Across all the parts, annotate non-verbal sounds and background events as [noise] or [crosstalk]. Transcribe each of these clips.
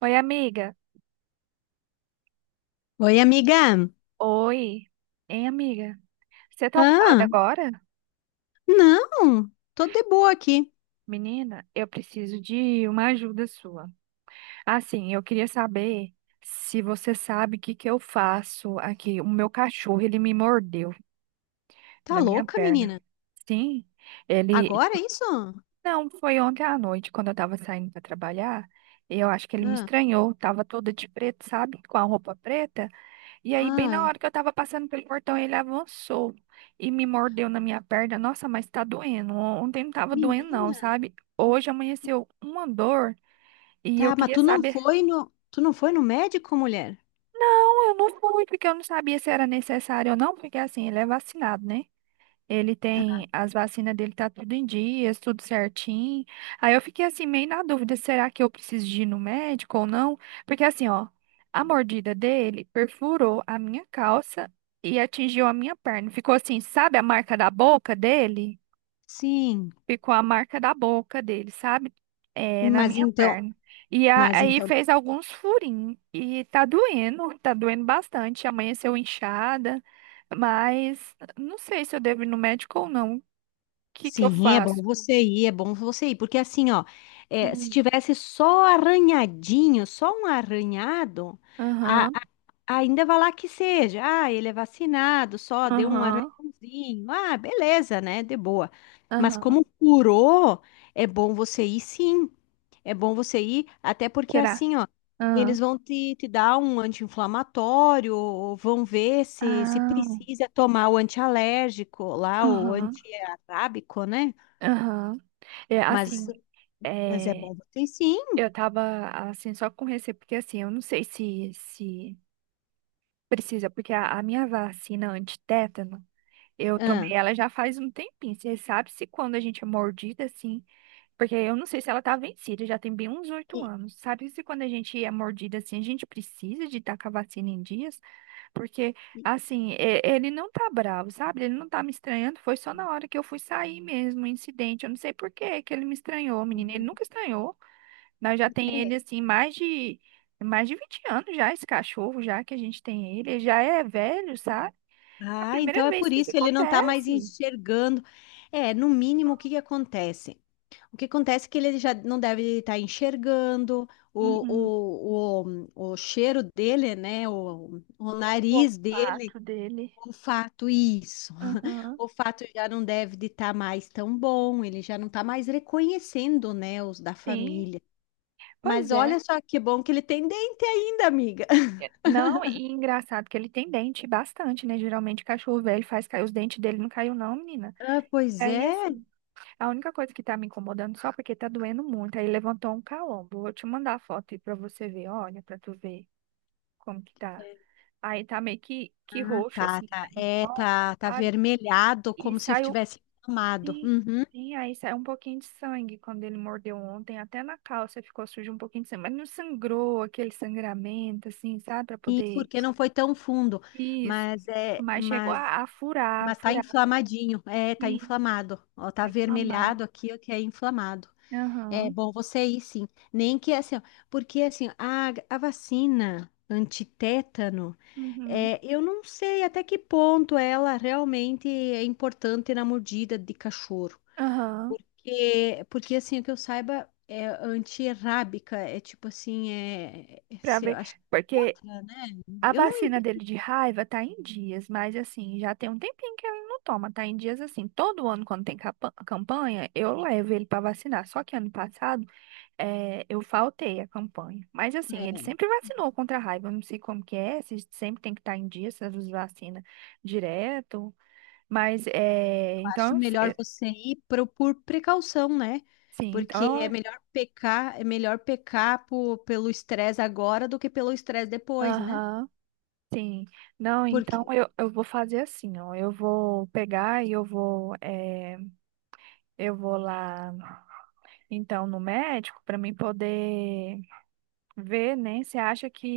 Oi, amiga. Oi, amiga. Oi. Hein, amiga? Você tá ocupada Ah, agora? não. Tô de boa aqui. Menina, eu preciso de uma ajuda sua. Assim, eu queria saber se você sabe o que que eu faço aqui. O meu cachorro, ele me mordeu Tá na minha louca, perna. menina? Sim, ele. Agora é isso? Não, foi ontem à noite, quando eu tava saindo para trabalhar. Eu acho que ele me Ah, estranhou. Tava toda de preto, sabe? Com a roupa preta. E aí, bem na ai, hora que eu tava passando pelo portão, ele avançou e me mordeu na minha perna. Nossa, mas tá doendo. Ontem não tava doendo, não, menina. sabe? Hoje amanheceu uma dor e eu Tá, mas queria tu não saber. foi no, tu não foi no médico, mulher? Não, eu não fui, porque eu não sabia se era necessário ou não, porque assim, ele é vacinado, né? Ele tem as vacinas dele, tá tudo em dias, tudo certinho. Aí eu fiquei assim, meio na dúvida, será que eu preciso de ir no médico ou não? Porque assim, ó, a mordida dele perfurou a minha calça e atingiu a minha perna. Ficou assim, sabe a marca da boca dele? Sim. Ficou a marca da boca dele, sabe? É, na Mas minha então, perna. E mas aí então fez alguns furinhos. E tá doendo, [laughs] tá doendo bastante. Amanheceu inchada, mas não sei se eu devo ir no médico ou não, que que eu Sim, é bom faço? você ir, é bom você ir, porque assim, ó, é, se Hum. tivesse só arranhadinho, só um arranhado, a- Aham, a- ainda vai lá que seja, ah, ele é vacinado, só deu um aham, arranhãozinho, ah, beleza, né, de boa. Mas aham. como curou, é bom você ir, sim. É bom você ir, até porque Será? assim, ó, Aham, eles vão te dar um anti-inflamatório, ou vão ver se, se ah, precisa tomar o antialérgico lá, o aham, antiarábico, né? aham. É, Mas, assim, mas é é, bom você ir, sim. eu tava, assim, só com receio, porque, assim, eu não sei se precisa, porque a minha vacina antitétano, eu tomei Ah, ela já faz um tempinho. Você sabe se quando a gente é mordida, assim, porque eu não sei se ela tá vencida, já tem bem uns oito e- anos. Sabe se quando a gente é mordida, assim, a gente precisa de estar com a vacina em dias? Porque, e- assim, ele não tá bravo, sabe? Ele não tá me estranhando. Foi só na hora que eu fui sair mesmo, o incidente. Eu não sei por que que ele me estranhou, menina. Ele uhum. nunca estranhou. Nós já tem ele, É. assim, mais de 20 anos já, esse cachorro, já que a gente tem ele. Ele já é velho, sabe? É a Ah, primeira então é vez por que isso isso ele não está mais acontece. enxergando. É, no mínimo, o que que acontece? O que acontece é que ele já não deve estar enxergando, Uhum. o cheiro dele, né? O O nariz dele, olfato dele. o olfato, isso. [laughs] Uhum. O olfato já não deve de estar mais tão bom, ele já não está mais reconhecendo, né, os da Sim. família. Pois Mas é. olha só que bom que ele tem dente ainda, amiga. [laughs] É, não, e engraçado que ele tem dente bastante, né? Geralmente cachorro velho faz cair os dentes dele, não caiu não, menina. Ah, pois Aí é. assim, a única coisa que tá me incomodando só porque tá doendo muito, aí levantou um calombo. Vou te mandar a foto aí pra você ver, olha, pra tu ver como que tá. Aí tá meio que Ah, roxo, tá, assim, tá tá. em É, volta, tá, tá sabe? avermelhado, E como se saiu, tivesse inflamado. e, Uhum. e aí saiu um pouquinho de sangue quando ele mordeu ontem, até na calça ficou sujo um pouquinho de sangue, mas não sangrou, aquele sangramento, assim, sabe, pra E poder. porque não foi tão fundo. Isso, Mas é, mas chegou mas a Mas tá furar, inflamadinho, é, tá sim, inflamado. Ó, tá tá inflamado. avermelhado aqui, ó, que é inflamado. É Aham, bom você ir, sim. Nem que assim, ó, porque assim, a vacina antitétano, uhum, é, eu não sei até que ponto ela realmente é importante na mordida de cachorro. aham, Porque assim, o que eu saiba é antirrábica, é tipo assim, pra ver. acho que é Porque outra, né? a Eu não vacina entendo. dele de raiva tá em dias, mas assim, já tem um tempinho que ele não toma, tá em dias assim. Todo ano, quando tem campanha, eu levo ele pra vacinar. Só que ano passado, eu faltei a campanha. Mas assim, ele É. sempre vacinou contra a raiva. Eu não sei como que é, se sempre tem que estar em dias, se as vacina direto. Mas, é, Acho então, eu se- melhor eh, você ir por precaução, né? sim, então, Porque eu. É melhor pecar pelo estresse agora do que pelo estresse depois, né? Aham. Sim, não, então Porque eu, vou fazer assim, ó. Eu vou pegar e eu vou, eu vou lá, então no médico para mim poder ver, né? Você acha que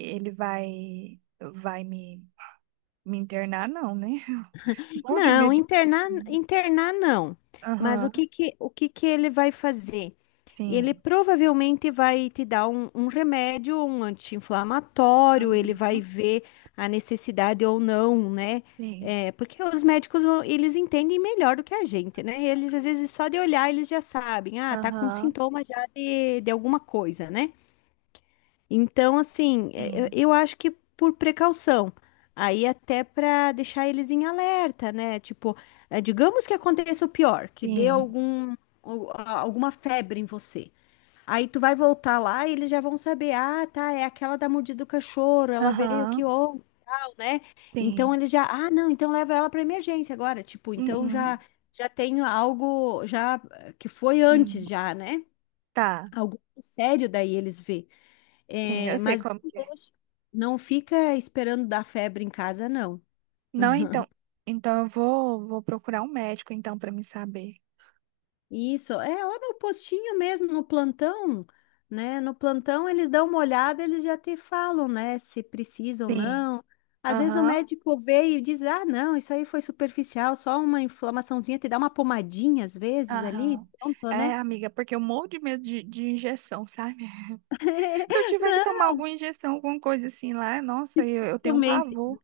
ele vai me, internar? Não, né? [laughs] Ou de não, medo de. internar, internar não. Mas o Aham, que que, o que que ele vai fazer? Ele sim. provavelmente vai te dar um remédio, um anti-inflamatório, ele vai Aham, ver a necessidade ou não, né? sim. É, porque os médicos, vão- eles entendem melhor do que a gente, né? Eles, às vezes, só de olhar, eles já sabem, ah, tá com Aham, sintoma já de alguma coisa, né? Então, assim, é, eu sim. eu acho que por precaução. Aí até para deixar eles em alerta, né? Tipo, é, digamos que aconteça o pior, que dê Sim. Alguma febre em você. Aí tu vai voltar lá e eles já vão saber, ah, tá, é aquela da mordida do cachorro, ela veio Aham, aqui ontem, tal, né? Então sim. eles já, ah, não, então leva ela para emergência agora, tipo, então já Uhum, já tem algo já que foi sim. antes já, né? Tá, Algo sério daí eles vê. sim, eu É, sei mas como que é. Não fica esperando dar febre em casa, não. Não, então, então eu vou, vou procurar um médico então para me saber. Isso, é lá no postinho mesmo, no plantão, né? No plantão eles dão uma olhada, eles já te falam, né? Se precisa ou Sim. não. Às vezes o Aham. médico vê e diz, ah, não, isso aí foi superficial, só uma inflamaçãozinha, te dá uma pomadinha às vezes ali, Aham. pronto, É, né? amiga, porque eu morro de medo de, injeção, sabe? [laughs] Se eu [laughs] tiver que Não, tomar alguma injeção, alguma coisa assim lá, nossa, eu, tenho um dificilmente, pavor.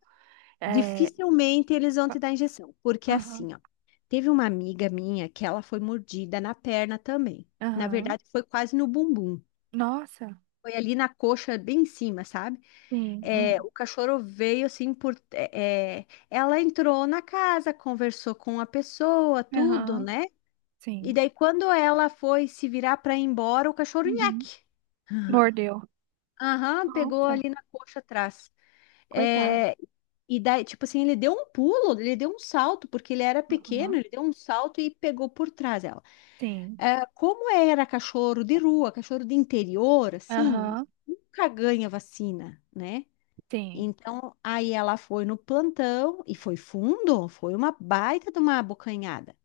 É. dificilmente eles vão te pa- dar injeção, porque Aham. assim, ó, teve uma amiga minha que ela foi mordida na perna também. Na Aham. verdade, foi quase no bumbum. Nossa. Foi ali na coxa, bem em cima, sabe? Sim. É, Hum, o cachorro veio assim por. Ela entrou na casa, conversou com a pessoa, tudo, aham. né? E Sim. daí, quando ela foi se virar para ir embora, o cachorro Uhum. nhaque. [laughs] Mordeu. Aham, pegou Nossa, ali na coxa atrás. coitado. É, e daí, tipo assim, ele deu um pulo, ele deu um salto, porque ele era pequeno, Aham. ele deu um salto e pegou por trás ela. Sim. É, como era cachorro de rua, cachorro de interior, assim, Aham. nunca ganha vacina, né? Sim. Então, aí ela foi no plantão e foi fundo, foi uma baita de uma abocanhada. [laughs]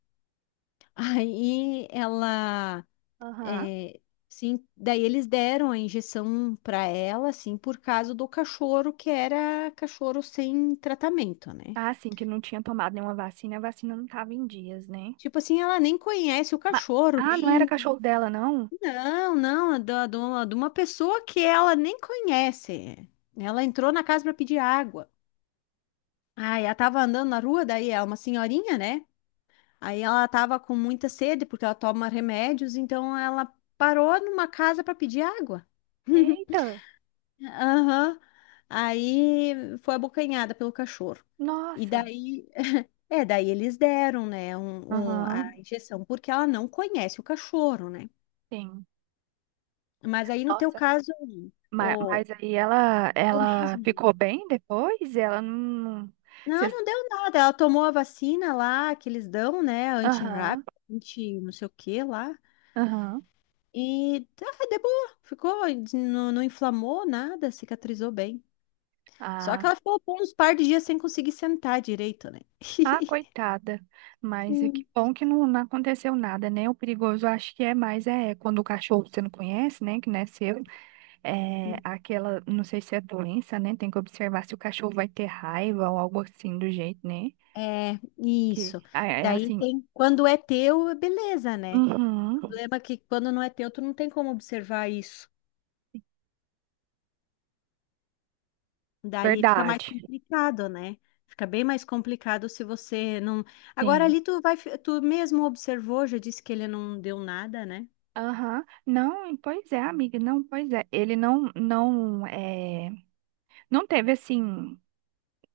Aí ela, Aham. é, sim, daí eles deram a injeção para ela, assim, por causa do cachorro que era cachorro sem tratamento, né? Ah, sim, que não tinha tomado nenhuma vacina, a vacina não tava em dias, né? Tipo assim, ela nem conhece o Ma- cachorro, Ah, não era nem. cachorro dela, não? Não, não, é de uma pessoa que ela nem conhece. Ela entrou na casa para pedir água. Aí ela tava andando na rua, daí é uma senhorinha, né? Aí ela estava com muita sede porque ela toma remédios, então ela parou numa casa para pedir água. [laughs] Eita. Aham. Aí foi abocanhada pelo cachorro. E Nossa. daí, [laughs] é, daí eles deram, né, a Aham. injeção, porque ela não conhece o cachorro, né? Sim. Mas aí no teu Nossa. caso, o, Mas aí ela, o mesmo, né? ficou bem depois? Ela não. Não, Cês- não deu nada. Ela tomou a vacina lá que eles dão, né? Aham, Anti-rábica, anti não sei o que lá. aham. E ah, de boa, ficou, não, não inflamou nada, cicatrizou bem. Só que Ah, ela ficou por uns par de dias sem conseguir sentar direito, né? ah, coitada. Mas é que Sim. bom que não, não aconteceu nada, né? O perigoso acho que é mais é quando o cachorro que você não conhece, né? Que não é seu. É aquela, não sei se é doença, né? Tem que observar se o cachorro vai ter raiva ou algo assim do jeito, né? É, Que isso. ah, é Daí assim. tem, quando é teu, é beleza, né? O Uhum, problema é que quando não é teu, tu não tem como observar isso. Daí fica mais verdade. complicado, né? Fica bem mais complicado se você não. Agora Sim. ali tu vai, tu mesmo observou, já disse que ele não deu nada, né? Aham, não, pois é, amiga, não, pois é. Ele não, não, é, não teve assim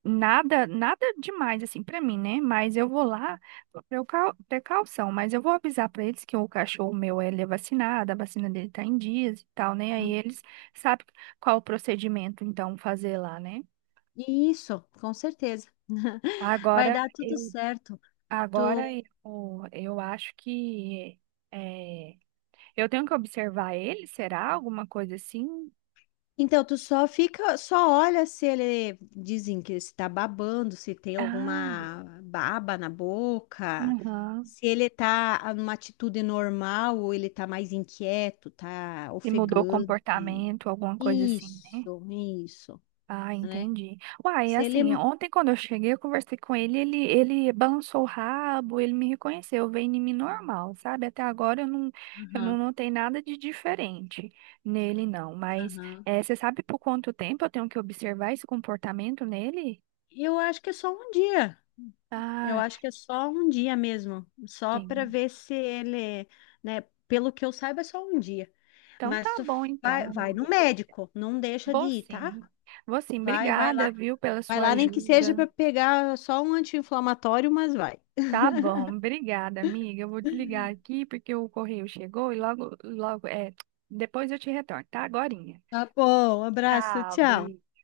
nada, nada demais assim pra mim, né? Mas eu vou lá por precaução, mas eu vou avisar pra eles que o cachorro meu ele é vacinado, a vacina dele tá em dias e tal, né? Aí Hum. eles sabem qual o procedimento então fazer lá, né? Isso, com certeza. [laughs] Vai Agora dar tudo eu, certo. Tu... agora eu acho que é, eu tenho que observar ele, será alguma coisa assim? Então, tu só fica, só olha se ele dizem que se tá babando, se tem Ah. alguma baba na boca, Aham. se ele tá numa atitude normal ou ele tá mais inquieto, tá E mudou o ofegante. comportamento, alguma coisa assim, né? Isso, Ah, né? entendi. Uai, Se ele. assim, ontem quando eu cheguei, eu conversei com ele, balançou o rabo, ele me reconheceu, veio em mim normal, sabe? Até agora eu não Aham, notei nada de diferente nele, não. Mas aham. eh, você sabe por quanto tempo eu tenho que observar esse comportamento nele? Eu acho que é só um dia. Eu Ah, acho que é só um dia mesmo, só para sim. ver se ele, né? Pelo que eu saiba, é só um dia. Então tá Mas tu bom, vai, então, vai no amiga. médico, não deixa de Vou ir, tá? sim. Vou sim, Vai, obrigada, viu, pela vai sua lá, nem que seja ajuda. para pegar só um anti-inflamatório, mas vai. Tá bom, obrigada, amiga. Eu vou desligar aqui porque o correio chegou e logo, logo, é, depois eu te retorno, tá? Agorinha. Tá bom, abraço, Tchau, tchau. beijo.